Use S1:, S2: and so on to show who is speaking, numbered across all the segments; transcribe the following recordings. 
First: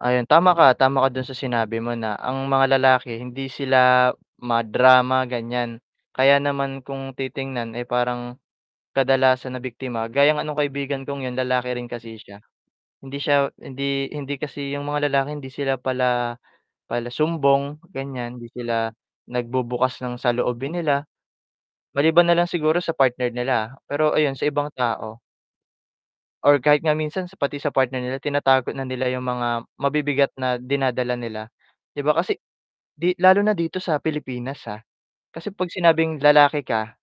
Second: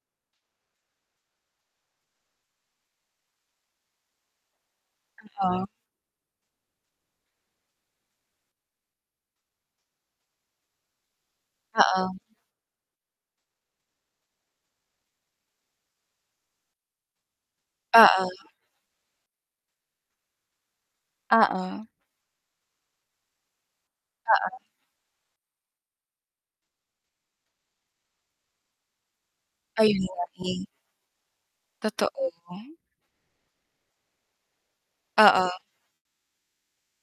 S1: Ayon, tama ka tama ka do'n sa sinabi mo na ang mga lalaki hindi sila madrama
S2: Oo.
S1: ganyan, kaya naman kung titingnan ay parang kadalasan na biktima gaya nga no'ng kaibigan kong 'yon lalaki rin kasi
S2: Oo.
S1: siya hindi siya hindi hindi kasi 'yon mga lalaki hindi sila pala pala sumbong
S2: Oo.
S1: ganyan, hindi sila nagbubukas ng saloobin nila,
S2: Oo.
S1: maliban na lang siguro sa partner nila, pero ayon sa
S2: Oo.
S1: ibang tao, or kahit nga minsan pati sa partner nila tinatago na nila 'yong mga
S2: Ayon nga
S1: mabibigat na
S2: eh.
S1: dinadala nila 'di ba
S2: Totoo.
S1: kasi 'di lalo na dito sa Pilipinas ah, kasi
S2: Oo.
S1: pag sinabing lalaki ka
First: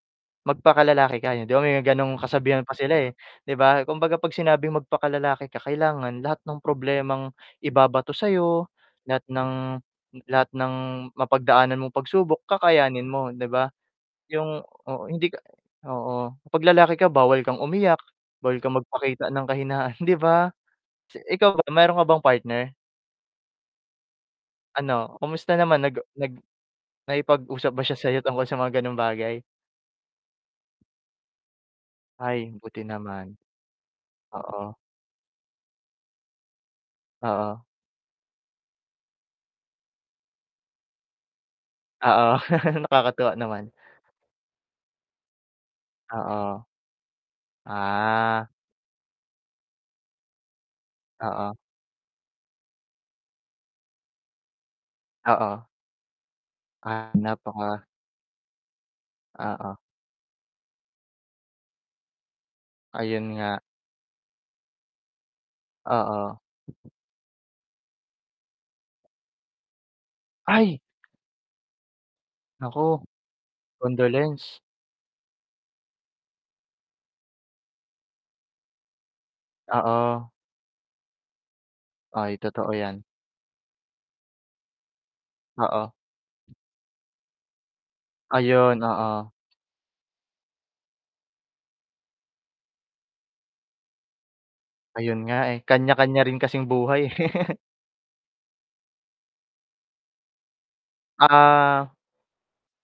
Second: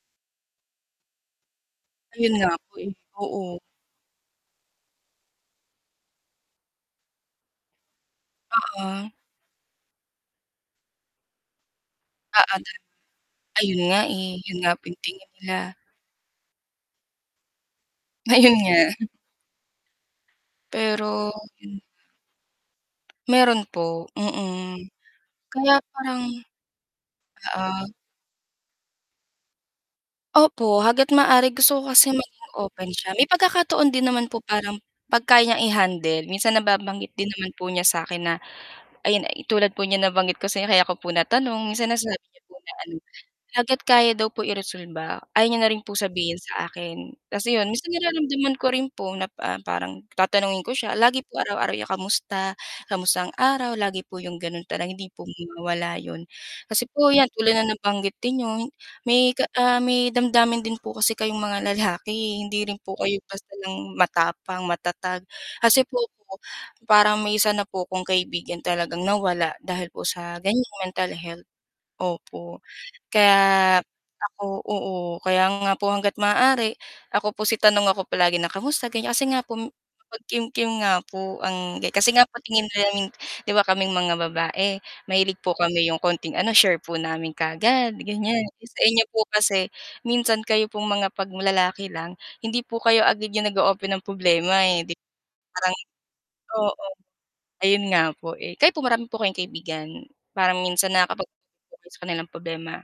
S1: magpaka lalaki ka, 'di ba may gano'ng
S2: Ayon nga
S1: kasabihan
S2: po
S1: pa
S2: eh,
S1: sila eh, 'di
S2: oo.
S1: ba kumbaga, pag sinabing magpaka lalaki ka kailangan lahat ng problemang ibabato sa'yo
S2: Oo.
S1: lahat ng lahat ng mapagdaanan mong pagsubok
S2: Oo do'n.
S1: kakayanin mo 'di ba?
S2: Ayon nga eh, 'yon
S1: 'yong
S2: nga
S1: oo,
S2: tingin
S1: hindi ka
S2: nila.
S1: oo pag lalaki ka bawal kang umiyak
S2: Ayon
S1: bawal kang
S2: nga.
S1: magpakita ng kahinaan 'di ba.
S2: Pero,
S1: Ikaw ba
S2: hmm.
S1: meron ka bang partner?
S2: Meron po mhm,
S1: Ano kamusta
S2: kaya
S1: naman nag
S2: parang
S1: nag nakipagusap ba
S2: Oo.
S1: s'ya sayo tungkol sa mga ganong bagay?
S2: Opo hangga't maaari gusto ko kasi maging
S1: Ay, buti
S2: open siya, may
S1: naman.
S2: pagkakataon din naman po
S1: Oo.
S2: parang pag kaya n'yang i-handle minsan nababanggit din naman
S1: Oo.
S2: po niya sa akin na ayon eh, tulad po n'yang nabanggit ko sa inyo kaya ko po natanong minsan na sinabi
S1: Oo
S2: niya po na ano
S1: nakakatuwa naman.
S2: hangga't kaya daw po i-resolba ayaw niya na rin po sabihin
S1: Oo.
S2: sa akin kasi 'yon minsan
S1: Ah.
S2: nararamdaman ko rin po na pa parang tatanungin ko siya, lagi po
S1: Oo.
S2: araw-araw niya kamusta kamusta ang araw lagi po 'yong gano'n tanong, hindi po
S1: Oo.
S2: mawala 'yon. Kasi po 'yan
S1: Hanap
S2: tulad na
S1: ako.
S2: nabanggit din n'yo, may ka
S1: Oo.
S2: ah, may damdamin din po kasi kayong mga lalaki hindi rin po kayo
S1: Ayon
S2: basta
S1: nga.
S2: lang matapang, matatag, kasi po
S1: Oo.
S2: po parang may isa na po 'kong kaibigan talagang nawala dahil po sa ganyang
S1: Ay!
S2: mental health opo
S1: Nako,
S2: kaya
S1: condolence.
S2: ako oo kaya nga po hangga't maaari ako po si tanong ako palagi na kamusta ganyan, kasi nga po
S1: Oo.
S2: mapagkimkim nga po ang kasi nga
S1: Ay
S2: po tingin
S1: totoo yan.
S2: nila 'di ba kaming mga babae mahilig po kami
S1: Oo.
S2: 'yong konting ano share po namin kaagad ganyan
S1: Ayon,
S2: sa inyo po
S1: oo.
S2: kasi minsan kayo pong mga 'pag lalaki lang hindi po kayo agad 'yong nag-o-open ng problema eh, 'di
S1: Ayon nga eh,
S2: parang
S1: kanya kanya rin kasing
S2: oo,
S1: buhay.
S2: ayon nga po eh, kayo po marami po kayong kaibigan? parang minsan nakakapag kwento ka
S1: Ah.
S2: sa kanilang problema?